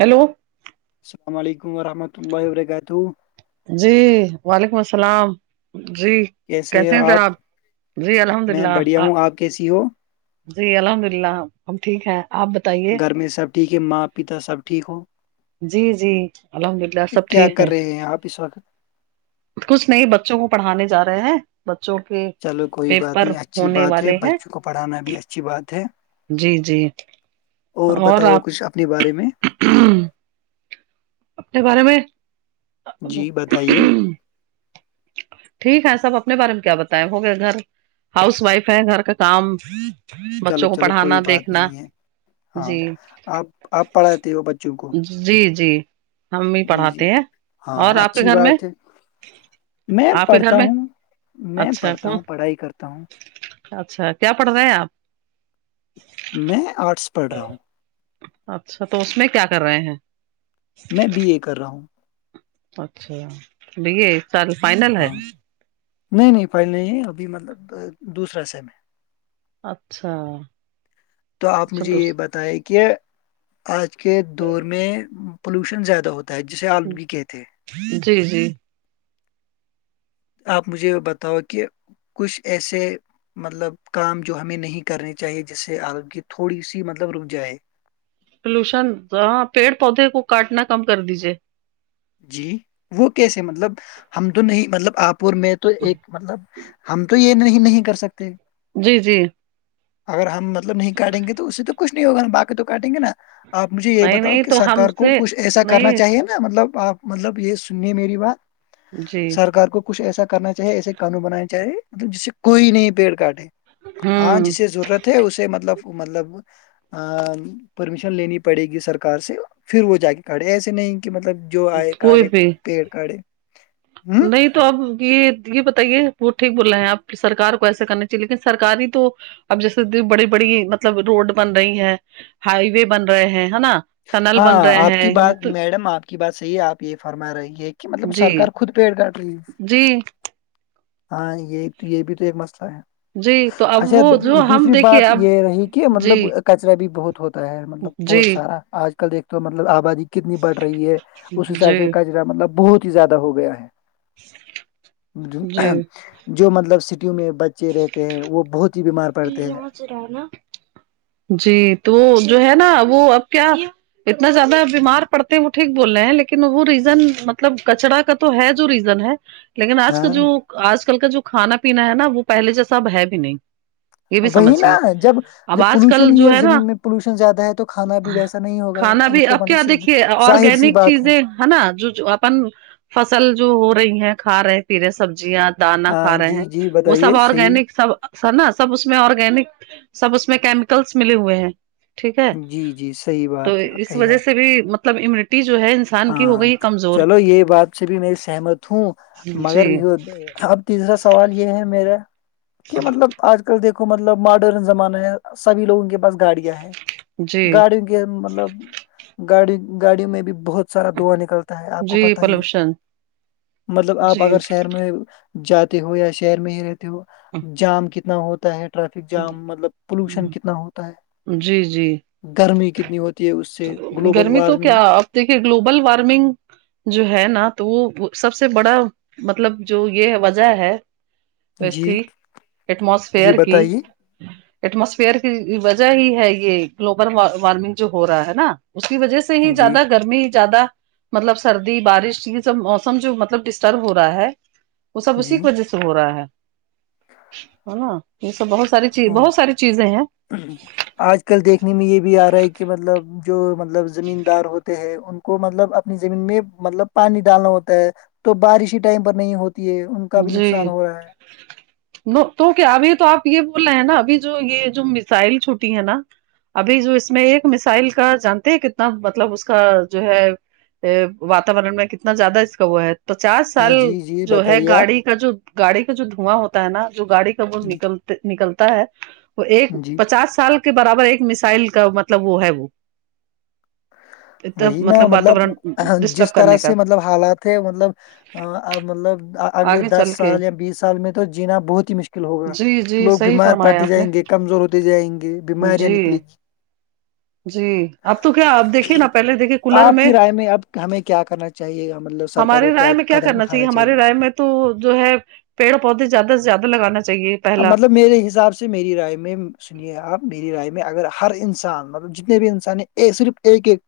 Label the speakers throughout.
Speaker 1: hello
Speaker 2: السلام علیکم ورحمۃ اللہ وبرکاتو
Speaker 1: جی وعلیکم السلام جی کیسے ہیں سر آپ جی الحمد
Speaker 2: میں
Speaker 1: للہ
Speaker 2: بڑھیا
Speaker 1: آ
Speaker 2: ہوں آپ کیسی ہو
Speaker 1: جی الحمد اللہ ہم ٹھیک ہے آپ بتائیے
Speaker 2: گھر میں سب ٹھیک ہے ماں پیتا سب ٹھیک ہو
Speaker 1: جی جی الحمد للہ سب
Speaker 2: کیا
Speaker 1: ٹھیک
Speaker 2: کر
Speaker 1: ہے
Speaker 2: رہے ہیں آپ اس وقت
Speaker 1: کچھ نہیں بچوں کو پڑھانے جا رہے ہیں بچوں کے
Speaker 2: چلو کوئی بات
Speaker 1: پیپر
Speaker 2: نہیں اچھی
Speaker 1: ہونے
Speaker 2: بات ہے
Speaker 1: والے ہیں
Speaker 2: بچوں کو پڑھانا بھی اچھی بات ہے
Speaker 1: جی جی
Speaker 2: اور بتاؤ کچھ اپنے بارے میں
Speaker 1: [unintelligible] اپنے بارے میں
Speaker 2: جی بتائیے
Speaker 1: ٹھیک ہے سب اپنے بارے میں کیا بتائے ہو گیا گھر ہاؤس وائف ہے گھر کا کام
Speaker 2: چلو
Speaker 1: بچوں کو
Speaker 2: چلو کوئی
Speaker 1: پڑھانا
Speaker 2: بات
Speaker 1: دیکھنا
Speaker 2: نہیں ہے ہاں
Speaker 1: جی
Speaker 2: آپ آپ پڑھاتے ہو بچوں کو
Speaker 1: جی جی ہم بھی
Speaker 2: جی جی
Speaker 1: پڑھاتے ہیں اور
Speaker 2: ہاں
Speaker 1: آپ کے
Speaker 2: اچھی
Speaker 1: گھر میں
Speaker 2: بات ہے میں
Speaker 1: آپ کے گھر
Speaker 2: پڑھتا
Speaker 1: میں
Speaker 2: ہوں میں
Speaker 1: اچھا
Speaker 2: پڑھتا
Speaker 1: کون
Speaker 2: ہوں پڑھائی کرتا ہوں
Speaker 1: اچھا کیا پڑھ رہے ہیں آپ
Speaker 2: میں آرٹس پڑرہا ہوں
Speaker 1: اچھا تو اس میں کیا کر رہے ہیں
Speaker 2: میں بی اے کر رہا ہوں
Speaker 1: اچھا بی اے یہ سال فائنل ہے
Speaker 2: ہاں نہیں نہیں فائل نہیں ہے ابھی مطلب دوسرا سیم ہے
Speaker 1: اچھا
Speaker 2: تو آپ مجھے یہ
Speaker 1: دوسری
Speaker 2: بتائیں کہ آج کے دور میں پولوشن زیادہ ہوتا جسے آلودگی کہتے ہیں
Speaker 1: جی جی
Speaker 2: آپ مجھے بتاؤ کہ کچھ ایسے مطلب کام جو ہمیں نہیں کرنے چاہیے جس سے آلودگی تھوڑی سی مطلب رک جائے
Speaker 1: پلوشن ہاں پیڑ پودے کو کاٹنا کم کر دیجیے
Speaker 2: جی وہ کیسے مطلب ہم تو نہیں مطلب آپ اور میں تو ایک مطلب ہم تو یہ نہیں نہیں کر سکتے
Speaker 1: جی جی
Speaker 2: اگر ہم مطلب نہیں کاٹیں گے تو اس سے تو کچھ نہیں ہوگا ہم باقی تو کاٹیں گے نا آپ مجھے یہ
Speaker 1: نہیں
Speaker 2: بتاؤ
Speaker 1: نہیں
Speaker 2: کہ
Speaker 1: تو ہم
Speaker 2: سرکار کو
Speaker 1: سے
Speaker 2: کچھ ایسا کرنا
Speaker 1: نہیں
Speaker 2: چاہیے مطلب آپ مطلب یہ سنیے میری
Speaker 1: جی
Speaker 2: بات سرکار کو کچھ ایسا کرنا چاہے ایسے قانون بنانے چاہے مطلب جس سے کوئی نہیں پیڑ کاٹے ہاں
Speaker 1: ہوں
Speaker 2: جسے ضرورت ہے اسے مطلب مطلب پرمیشن لینی پڑے گی سرکار سے پھر وہ جا کے کاڑے ایسے نہیں کہ مطلب جو آئے
Speaker 1: کوئی
Speaker 2: کاڑھے
Speaker 1: بھی
Speaker 2: پیڑ کاڑھے
Speaker 1: نہیں تو اب یہ یہ بتائیے ٹھیک بول رہے ہیں آپ سرار کو ایسا کرنا چاہیے لیکن سرکاری تو اب جیسے بڑی بڑی مطلب روڈ بن رہی ہے ہائی وے بن رہے ہیں ہے نا ٹنل بن رہے
Speaker 2: ہاں آپ کی
Speaker 1: ہیں یہ
Speaker 2: بات
Speaker 1: تو
Speaker 2: میڈم آپ کی بات صحیح ہے آپ یہ فرما رہی ہے کہ مطلب
Speaker 1: جی
Speaker 2: سرکار خود پیٹ کاٹ رہی ہے
Speaker 1: جی
Speaker 2: ہاں یہ تو یہ بھی تو ایک مسئلہ ہے
Speaker 1: جی تو اب
Speaker 2: اچھا
Speaker 1: وہ جو ہم
Speaker 2: دوسری
Speaker 1: دیکھیے
Speaker 2: بات
Speaker 1: اب
Speaker 2: یہ رہی کہ
Speaker 1: جی
Speaker 2: مطلب کچرا بھی بہت ہوتا ہے مطلب
Speaker 1: جی
Speaker 2: بہت سارا آج کل دیکتے مطلب آبادی کتنی بڑھ رہی ہے اس حساب
Speaker 1: جی
Speaker 2: سے کچرا مطلب بہت ہی زیادہ ہو گیا ہے
Speaker 1: جی
Speaker 2: جو مطلب سٹیوں میں بچے رہتے ہیں وہ بہت جی بیمار پڑتے ہیں
Speaker 1: جی تو جو ہے نا وہ اب کیا اتنا زیادہ بیمار پڑتے وہ ٹھیک بول رہے ہیں لیکن وہ ریزن مطلب کچرا کا تو ہے جو ریزن ہے لیکن آج کا
Speaker 2: ہاں
Speaker 1: جو آج کل کا جو کھانا پینا ہے نا وہ پہلے جیسا اب ہے بھی نہیں یہ بھی
Speaker 2: وہی نا
Speaker 1: سمجھیے
Speaker 2: جب
Speaker 1: اب
Speaker 2: جب
Speaker 1: آج کل
Speaker 2: پولوشن ہی
Speaker 1: جو ہے نا
Speaker 2: زمین میں پولوشن زیادہ ہے تو کھانا بھی ویسا نہیں ہوگا
Speaker 1: کھانا
Speaker 2: یہ
Speaker 1: بھی
Speaker 2: تو
Speaker 1: اب کیا
Speaker 2: مطلب
Speaker 1: دیکھیے
Speaker 2: ظاہر سی
Speaker 1: آرگینک
Speaker 2: بات
Speaker 1: چیزیں ہے نا جو اپن فصل جو ہو رہی ہے کھا رہے پی رہے سبزیاں دانا کھا
Speaker 2: ہاں
Speaker 1: رہے ہیں
Speaker 2: جی جی
Speaker 1: وہ سب
Speaker 2: بتائیے صحیح
Speaker 1: آرگینک سب سر نا سب اس میں آرگینک سب اس میں کیمیکلس ملے ہوئے ہیں ٹھیک ہے
Speaker 2: جی جی صحیح
Speaker 1: تو
Speaker 2: بات
Speaker 1: اس
Speaker 2: کہیے آپ
Speaker 1: وجہ سے بھی مطلب امیونٹی جو ہے انسان کی ہو
Speaker 2: ہاں
Speaker 1: گئی کمزور
Speaker 2: چلو یہ بات سے بھی میری سہمت ہوں
Speaker 1: جی
Speaker 2: مگر یہ اب تیسرا سوال یہ ہے میرا کہ مطلب آج کل دیکھو مطلب ماڈرن زمانہ ہے سبھی لوگوں کے پاس گاڑیاں ہیں
Speaker 1: جی
Speaker 2: گاڑیوں کے مطلب گاڑی گاڑیوں میں بھی بہت سارا دواں نکلتا ہے آپ کو
Speaker 1: جی
Speaker 2: پتا ہی
Speaker 1: پولوشن
Speaker 2: مطلب آپ
Speaker 1: جی
Speaker 2: اگر شہر میں جاتے ہو یا شہر میں ہی رہتے ہو جام کتنا ہوتا ہے ٹریفک جام مطلب پولوشن کتنا ہوتا ہے
Speaker 1: جی جی
Speaker 2: گرمی کتنی ہوتی مط تی ہے اس سے گلوبل
Speaker 1: گرمی تو کیا
Speaker 2: وارمنگ
Speaker 1: آپ دیکھیے گلوبل وارمنگ جو ہے نا تو وہ سب سے بڑا مطلب جو یہ وجہ ہے تو اس
Speaker 2: جی
Speaker 1: کی
Speaker 2: جی
Speaker 1: ایٹموسفیئر کی
Speaker 2: بتائیے
Speaker 1: ایٹموسفیئر کی وجہ ہی ہے یہ گلوبل وارمنگ جو ہو رہا ہے نا اس کی وجہ سے ہی
Speaker 2: جی
Speaker 1: زیادہ گرمی زیادہ مطلب سردی بارش یہ سب موسم جو مطلب ڈسٹرب ہو رہا ہے وہ سب اسی
Speaker 2: جی
Speaker 1: کی وجہ سے ہو رہا ہے ہے نا یہ سب بہت ساری چیز
Speaker 2: ہاں
Speaker 1: بہت ساری چیزیں ہیں
Speaker 2: آج کل دیکھنے میں یہ بھی آ رہا ہے کہ مطلب جو مطلب لب زمین دار ہوتے ہیں ان کو مطلب اپنی زمین میں مطلب پانی ڈالنا ہوتا ہے تو بارش ہی ٹائم پر نہیں ہوتی ہے ان کا بھی
Speaker 1: جی
Speaker 2: نقصان ہو رہا ہے
Speaker 1: ن تو کیا ابھی تو آپ یہ بول رہے ہیں نا ابھی جو یہ جو میسائل چھوٹی ہے نا ابھی جو اس میں ایک مسائل کا جانتے ہیں کتنا مطلب اس کا جو ہے ا واتورن میں کتنا زیادہ اس کا وہ ہے پچاس
Speaker 2: ہاں
Speaker 1: سال
Speaker 2: جی جی
Speaker 1: جو ہے
Speaker 2: بتائیے آپ
Speaker 1: گاڑی کا جو گاڑی کا جو دھواں ہوتا ہے نا جو گاڑی کا وہ
Speaker 2: جی
Speaker 1: نکلتے نکلتا ہے وہ ایک
Speaker 2: جی
Speaker 1: پچاس سال کے برابر ایک مسائل کا مطلب وہ ہے وہ
Speaker 2: وہی نا مطلب
Speaker 1: واتاورن ڈسٹرب
Speaker 2: جس طرح
Speaker 1: کرنے کا
Speaker 2: سے مطلب حالات ہے مطلب مطلب اگلے
Speaker 1: آگے
Speaker 2: دس
Speaker 1: چل کے
Speaker 2: سال یا بیس سال میں تو جینا بہت ہی مشکل ہوگا
Speaker 1: جی جی
Speaker 2: لوگ
Speaker 1: صحیح
Speaker 2: بیمار
Speaker 1: فرمایا
Speaker 2: پڑتے
Speaker 1: آپ نے
Speaker 2: جائیں گے کمزور ہوتے جائیں گے بیماریاں
Speaker 1: جی
Speaker 2: نکلیں گی
Speaker 1: جی اب تو کیا آپ دیکھیے
Speaker 2: گی
Speaker 1: نا پہلے دیکھے
Speaker 2: آپ کی رائے میں اب ہمیں کیا کرنا چاہیے مطلب سرکار
Speaker 1: ہمارے
Speaker 2: کو
Speaker 1: رائے
Speaker 2: کیا
Speaker 1: میں
Speaker 2: قدم
Speaker 1: کرنا
Speaker 2: اٹھانا
Speaker 1: ہمارے
Speaker 2: چاہیے
Speaker 1: رائے میں تو جو ہے پیڑ پودے زیادہ سے زیادہ لگانا چاہیے پہلا
Speaker 2: مطلب میرے حساب سے میری رائے میں آپ میری رائے میں اگر ہر انسان مطلب جتنے بھی انسان ہیں صرف ایک ایک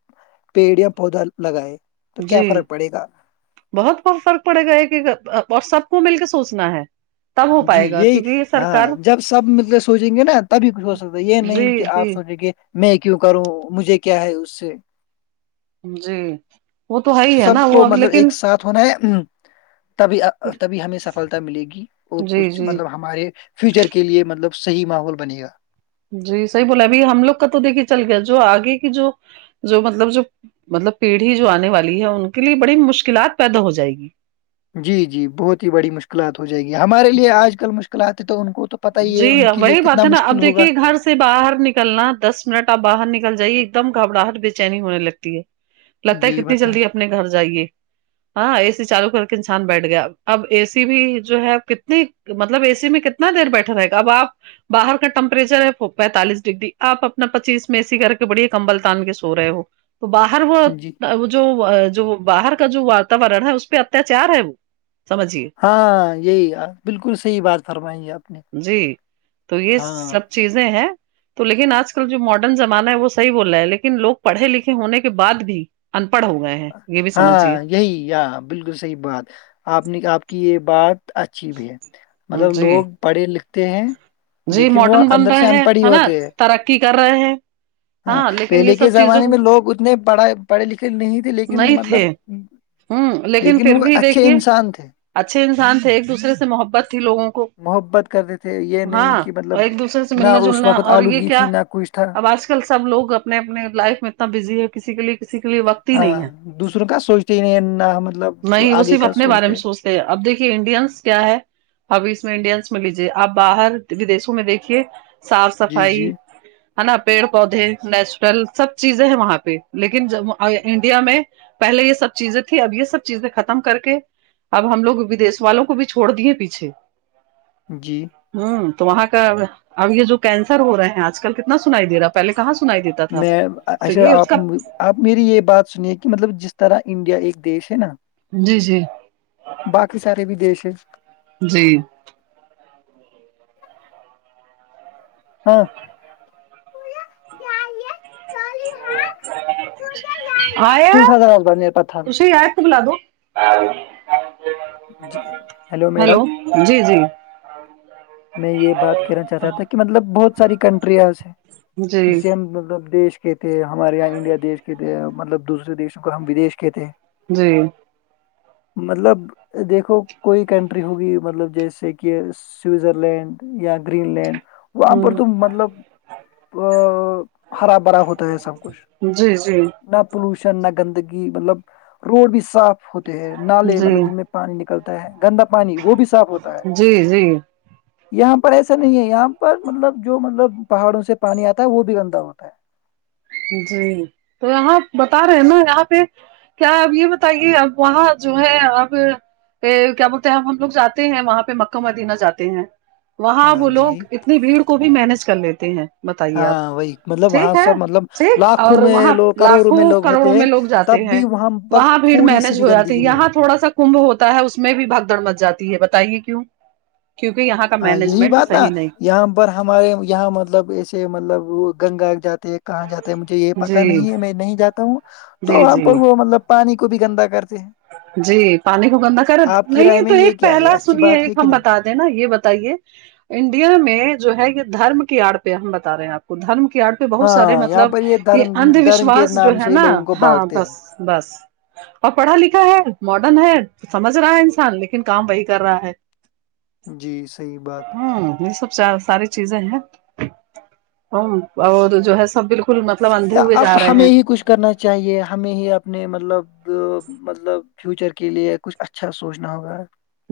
Speaker 2: پیڑ یا پودا لگائے تو کیا
Speaker 1: جی
Speaker 2: فرق پڑے گا
Speaker 1: بہت بہت فرق پڑے گا کہ اور سب کو مل کے سوچنا ہے تب ہو
Speaker 2: جی
Speaker 1: پائے گا
Speaker 2: یہی
Speaker 1: کیونکہ یہ
Speaker 2: ہاں
Speaker 1: سرکار
Speaker 2: جب سب مطلب سوچیں گے نا تبھی کچھ ہو سکتا یہ نہیں
Speaker 1: جی
Speaker 2: کہ آپ
Speaker 1: جی
Speaker 2: سوچیں گے میں کیوں کروں مجھے کیا ہے اس سے
Speaker 1: جی وہ تو ہے ہی ہے نا
Speaker 2: سب
Speaker 1: وہ
Speaker 2: کو
Speaker 1: اب
Speaker 2: مطلب
Speaker 1: لیکن
Speaker 2: ایک ساتھ ہونا ہے ہم تبھی تبھی ہمیں سفلتا ملے گی اور
Speaker 1: جی
Speaker 2: کچھ
Speaker 1: جی
Speaker 2: مطلب ہمارے فیوچر کے لیے مطلب صحیح ماحول بنے گا
Speaker 1: جی صحیح بولا ابھی ہم لوگ کا تو دیکھئے چل گیا جو آگے کی جو جو مطلب جو مطلب پیڑھی جو آنے والی ہے ان کے لیے بڑی مشکلات پیدا ہو جائے گی
Speaker 2: جی جی بہت ہی بڑی مشکلات ہو جائے گی ہمارے لیے آج کل مشکلات ہے تو ان کو تو پتہ ہی
Speaker 1: جی
Speaker 2: ہے ان کے لیے
Speaker 1: وہی بات
Speaker 2: کتنا
Speaker 1: ہے نا
Speaker 2: مشکل
Speaker 1: اب
Speaker 2: ہوگا
Speaker 1: دیکھیے گھر سے سے باہر نکلنا دس منٹ آپ باہر نکل جائیے ایک دم گھبراہٹ بے چینی ہونے لگتی ہے لگتا ہے
Speaker 2: جی
Speaker 1: کتنی
Speaker 2: بتا
Speaker 1: جلدی اپنے گھر جائیے ہاں اے سی چالو کر کے انسان بیٹھ گیا اب اے سی بھی جو ہے کتنی مطلب اے سی میں کتنا دیر بیٹھا رہے گا اب آپ باہر کا ٹمپریچر ہے پینتالیس ڈگری آپ اپنا پچیس میں اے اسی آن کر کے بڑی کمبل تان کے سو رہے ہو تو باہر وہ
Speaker 2: جی
Speaker 1: وہ جو وہ جو باہر کا جو وااتورن ہے اس پہ اتیاچار ہے وہ سمجھیے
Speaker 2: ہاں یہی بالکل صحیح بات فرمائییںے آپ نے
Speaker 1: جی تو یہ
Speaker 2: ہاں
Speaker 1: سب چیزیں ہیں تو لیکن آج کل جو ماڈرن زمانہ ہے وہ صحیح بول رہا ہے لیکن لوگ پڑھے لکھے ہونے کے بعد بھی ان پڑھ ہو گئے ہیں یہ بھی
Speaker 2: ہاں
Speaker 1: سمجھیے
Speaker 2: یہی یا بالکل صحیح بات آپ نے آپ کی یہ بات اچھی بھی ہے مطلب
Speaker 1: جی
Speaker 2: لوگ پڑھے لکھتے ہیں
Speaker 1: جی
Speaker 2: لیکن وہ
Speaker 1: ماڈرن بن
Speaker 2: اندر
Speaker 1: رہے
Speaker 2: سے ان
Speaker 1: ہیں
Speaker 2: پڑھ ہی
Speaker 1: ہے نا
Speaker 2: ہوتے ہیں
Speaker 1: ترقی کر رہے ہیں
Speaker 2: ہاں
Speaker 1: لیکن یہ
Speaker 2: پہلے کے
Speaker 1: سب چیزوں
Speaker 2: زمانے میں لوگ اتنے پڑھ پڑھے لکھے نہیں تھے لیکن
Speaker 1: نہیں
Speaker 2: مطلب
Speaker 1: تھے ہوں لیکن پھر
Speaker 2: وہ
Speaker 1: بھی
Speaker 2: اچھے
Speaker 1: دیکھیے
Speaker 2: انسان تھے
Speaker 1: اچھے انسان تھے ایک دوسرے سے محبت تھی لوگوں کو
Speaker 2: محبت کرتے تھے یہ نہیں
Speaker 1: ہاں
Speaker 2: کہ مطلب
Speaker 1: اور ایک دوسرے سے
Speaker 2: نہ
Speaker 1: ملنا
Speaker 2: اس
Speaker 1: جلنا
Speaker 2: وقت
Speaker 1: اور یہ
Speaker 2: آلودگی تھی
Speaker 1: کیا
Speaker 2: نہ کچھ تھا
Speaker 1: اب آج کل سب لوگ اپنے اپنے لائف میں اتنا بزی ہے کسی کے لیے کسی کے لیے وقت ہی
Speaker 2: ہاں
Speaker 1: نہیں ہے
Speaker 2: دوسروں کا سوچتے ہی نہیں نہ مطلب
Speaker 1: میں وہ
Speaker 2: آگے
Speaker 1: صرف
Speaker 2: کا
Speaker 1: اپنے بارے میں
Speaker 2: سوچتے
Speaker 1: سوچتا اب دیکھیے انڈینس کیا ہے اب اس میں انڈینس میں لیجیے آپ باہر ودیشوں میں دیکھیے صاف
Speaker 2: جی
Speaker 1: صفائی
Speaker 2: جی
Speaker 1: ہے نا پیڑ پودے نیچرل سب چیزیں ہیں وہاں پہ لیکن جب انڈیا میں پہلے یہ سب چیزیں تھی اب یہ سب چیزیں ختم کر کے اب ہم لوگ ودیش والوں کو بھی چھوڑ دیے پیچھے
Speaker 2: جی
Speaker 1: ہوں تو وہاں کا اب یہ جو کینسر ہو رہے ہیں آج کل کتنا سنائی دے رہا پہلے کہاں سنائی دیتا تھا
Speaker 2: میں
Speaker 1: تو
Speaker 2: اچھا
Speaker 1: یہ اس
Speaker 2: آپ
Speaker 1: کا
Speaker 2: آپ میری یہ بات سنیے کہ مطلب جس طرح انڈیا ایک دیش ہے نا
Speaker 1: جی جی
Speaker 2: باقی سارے بھی دیش
Speaker 1: جی
Speaker 2: ہاں
Speaker 1: آیات دوسری آیت کو بلا دو [unintelligible]
Speaker 2: جی ہیلو میڈم
Speaker 1: جی جی
Speaker 2: میں یہ بات کہنا چاہتا تھا کہ مطلب بہت ساری کنٹریا ہیں ایسی
Speaker 1: جی
Speaker 2: جسے ہم مطلب دیش کہتےے ہمارے یہاں انڈیا دیش کے تھے مطلب دوسرے دیشوں کو ہم ودیش کہتے ہیں
Speaker 1: جی
Speaker 2: مطلب دیکھہو کوئی کنٹری ہویوںں مطلب جیسے کہ سوئزر لینڈ یا گرین لینڈ وہاں پر
Speaker 1: ہ
Speaker 2: تو مطلب ا ہرا بھرا ہوتا ہے سب کچھ
Speaker 1: جی جی
Speaker 2: نہ پولوشن نہ گندگی مطلب روڈ بھی صاف ہوتے ہیں نالے
Speaker 1: جی
Speaker 2: مطلب جن میں پانی نکلتا ہے گندا پانی وہ بھی صاف ہوتا ہے
Speaker 1: جی جی
Speaker 2: یہاں پر ایسا نہیں ہے یہاں پر مطلب جو مطلب پہاڑوں سے پانی آتا ہے وہ بھی گندہ ہوتا ہے
Speaker 1: جی تو یہاں بتا رہے نا یہاں پہ کیا اب یہ بتائیے اب وہاں جو ہے اب پ کیا بولتے ہیں ہم لوگ جاتے ہیں وہاں پہ مکہ مدینہ جاتے ہیں
Speaker 2: ہے
Speaker 1: وہاں
Speaker 2: ہاں
Speaker 1: وہ لوگ
Speaker 2: جی
Speaker 1: اتنی بھیڑ کو بھی مینج کر لیتے ہیں بتائیے آپ
Speaker 2: ہاں وہی مطلب
Speaker 1: ٹھیک
Speaker 2: وہاں
Speaker 1: ہے
Speaker 2: سر مطلب
Speaker 1: ٹھیک
Speaker 2: لاکھوں
Speaker 1: اور
Speaker 2: میں
Speaker 1: وہاں
Speaker 2: لوگ کروڑوں
Speaker 1: لاکھوں
Speaker 2: میں لوگ
Speaker 1: کروڑوں
Speaker 2: ہوتے ہیں
Speaker 1: میں لوگ جاتے
Speaker 2: تب
Speaker 1: ہیں
Speaker 2: بھی پر
Speaker 1: وہاں بھیڑ
Speaker 2: تھوڑی سی
Speaker 1: مینج
Speaker 2: بھی
Speaker 1: ہو
Speaker 2: گندگی
Speaker 1: جاتی
Speaker 2: نہیں
Speaker 1: یہاں
Speaker 2: ہوتی
Speaker 1: تھوڑا سا کمبھ ہوتا ہے اس میں بھی بھگ دوڑ مچ جاتی ہے بتائیے کیوں کیونکہ یہاں کا
Speaker 2: ہاں یہی
Speaker 1: مینجمنٹ
Speaker 2: بات نا
Speaker 1: صحیح نہیں
Speaker 2: یہاں پر ہمارے یہاں مطلب ایسے مطلب گنگا جاتے ہیں کہاں جاتا ہے مجھے یہ پتا
Speaker 1: جی
Speaker 2: نہیں ہے میں نہیں جاتا ہوں تو
Speaker 1: جی
Speaker 2: اب
Speaker 1: جی
Speaker 2: وہ مطلب پانی کو بھی گندا کرتے ہیں
Speaker 1: جی پانی کو گندا کر
Speaker 2: آپ کی رائے
Speaker 1: نہیں
Speaker 2: میں
Speaker 1: تو
Speaker 2: یہ
Speaker 1: ایک
Speaker 2: کیا ہے
Speaker 1: پہلا
Speaker 2: اچھی
Speaker 1: سنیے
Speaker 2: بات ہے
Speaker 1: ایک
Speaker 2: کہ
Speaker 1: ہم
Speaker 2: نہیں
Speaker 1: بتا ہیں نا یہ بتائیے انڈیا میں جو ہے یہ دھرم کی آڑ پہ ہم بتا رہے ہیں آپ کو دھرم کی آڑ پہ پہ بہت سارے
Speaker 2: ہاں یہاں
Speaker 1: مطلب
Speaker 2: پر
Speaker 1: یہ
Speaker 2: دھرم
Speaker 1: اند
Speaker 2: دھرم کے
Speaker 1: وشواس جو
Speaker 2: نام
Speaker 1: ہے
Speaker 2: سے
Speaker 1: نا
Speaker 2: لوگوں کو
Speaker 1: ہاں
Speaker 2: بانٹتے
Speaker 1: بس بس اور پڑھا لکھ ہا ہے ماڈرن ہے سمجھ رہا ہے انسان لیکن کام وہی کر رہا ہے
Speaker 2: ہیں جی صحیح بات
Speaker 1: ہاں یہ سب چ ساری چیزیں ہیں اور جو ہے سب بالکل مطلب اندھے
Speaker 2: یا
Speaker 1: ہوئے
Speaker 2: اب
Speaker 1: جا رہے
Speaker 2: ہمیں
Speaker 1: ہیں
Speaker 2: ہی کچھ کرنا چاہیے ہمیں ہی اپنے مطلب مطلب فیوچر کے لیے کچھ اچھا سوچنا ہوگا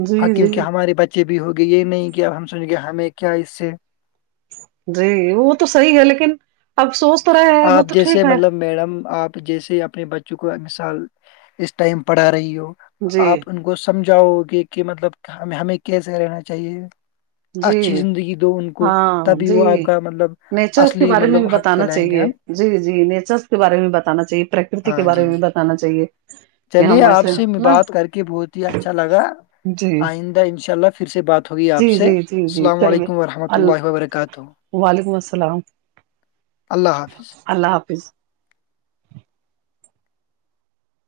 Speaker 1: جی
Speaker 2: ہاں کیونکہ
Speaker 1: جی
Speaker 2: ہمارے بچے بھی ہوگے یہ نہیں کہ اب ہم سونچنگے ہمیں کیا اس سے
Speaker 1: جی وہ تو صحیح ہے لیکن افسوس
Speaker 2: آپ جیسے مطلب میڈم آپ جیسے اپنے بچوں کو مثال اس ٹائم پڑھا رہی ہو
Speaker 1: جی
Speaker 2: آپ ان کو سمجھاؤ گے کہ مطلب ہم ہمیں کیسے رہنا چاہیے اچھی
Speaker 1: جی
Speaker 2: زندگی دو ان کو
Speaker 1: ہاں
Speaker 2: تبھی
Speaker 1: جی
Speaker 2: وہ آپ کا مطلب
Speaker 1: نیچرس کے
Speaker 2: اصلی
Speaker 1: بارے میں
Speaker 2: مطلب
Speaker 1: بھی
Speaker 2: حق
Speaker 1: بتانا
Speaker 2: کہلائیں گے
Speaker 1: چاہیے
Speaker 2: ہم
Speaker 1: جی جی نیچر کے بارے میں بتانا چاہیے پرکرتی کے
Speaker 2: ہاں جی
Speaker 1: بارے میں
Speaker 2: جی
Speaker 1: بتانا چاہیے کہ
Speaker 2: چلیے
Speaker 1: ہم
Speaker 2: آپ
Speaker 1: ایسے
Speaker 2: سے
Speaker 1: نا
Speaker 2: بات کر کے بہت ہی اچھا لگا
Speaker 1: جی
Speaker 2: آئندہ ان شاء اللہ پھر سے بات ہوگی
Speaker 1: جی
Speaker 2: آپ سے
Speaker 1: جی جی جی
Speaker 2: السلام
Speaker 1: چلیے
Speaker 2: علیکم ورحمۃ وبرکاتہ
Speaker 1: اللہ وعلیکم السلام
Speaker 2: اللہ حافظ
Speaker 1: اللہ حافظ